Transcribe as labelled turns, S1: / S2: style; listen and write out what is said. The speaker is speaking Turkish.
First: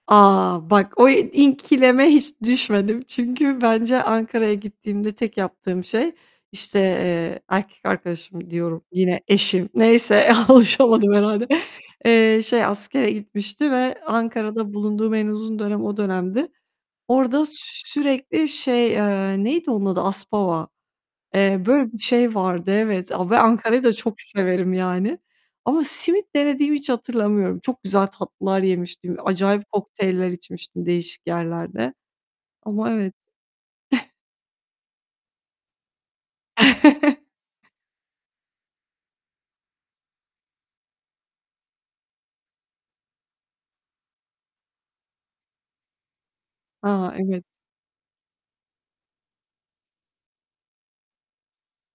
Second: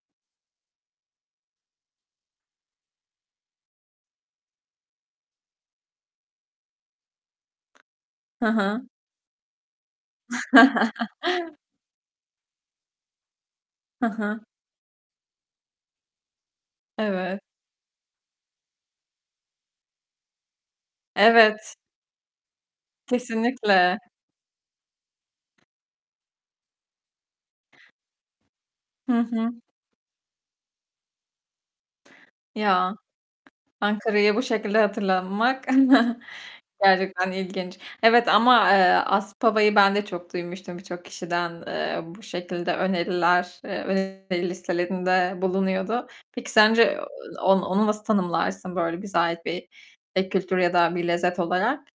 S1: A! Bak o ikileme hiç düşmedim. Çünkü bence Ankara'ya gittiğimde tek yaptığım şey, işte, eee, erkek
S2: Hı
S1: arkadaşım
S2: hı.
S1: diyorum, yine eşim, neyse alışamadım herhâlde, eee, şey askere gitmişti ve
S2: Hı hı.
S1: Ankara'da bulunduğum en uzun dönem o dönemdi.
S2: Evet.
S1: Orada sürekli şey, eee, neydi onun adı? Aspava, eee,
S2: Evet.
S1: böyle bir şey vardı evet, ve Ankara'yı da
S2: Kesinlikle.
S1: çok severim yani ama, simit denediğimi hiç hatırlamıyorum. Çok güzel tatlılar yemiştim.
S2: Hı hı.
S1: Acayip kokteyller içmiştim değişik yerlerde ama
S2: Ya.
S1: evet.
S2: Ankara'yı bu şekilde hatırlamak gerçekten ilginç. Evet, ama, eee, Aspava'yı ben de çok duymuştum birçok kişiden. Eee, bu şekilde öneriler, eee, [unintelligible] listelerinde bulunuyordu. Peki sence
S1: Ha, evet.
S2: o onu nasıl tanımlarsın böyle bize ait bir ek kültür ya da bir lezzet olarak?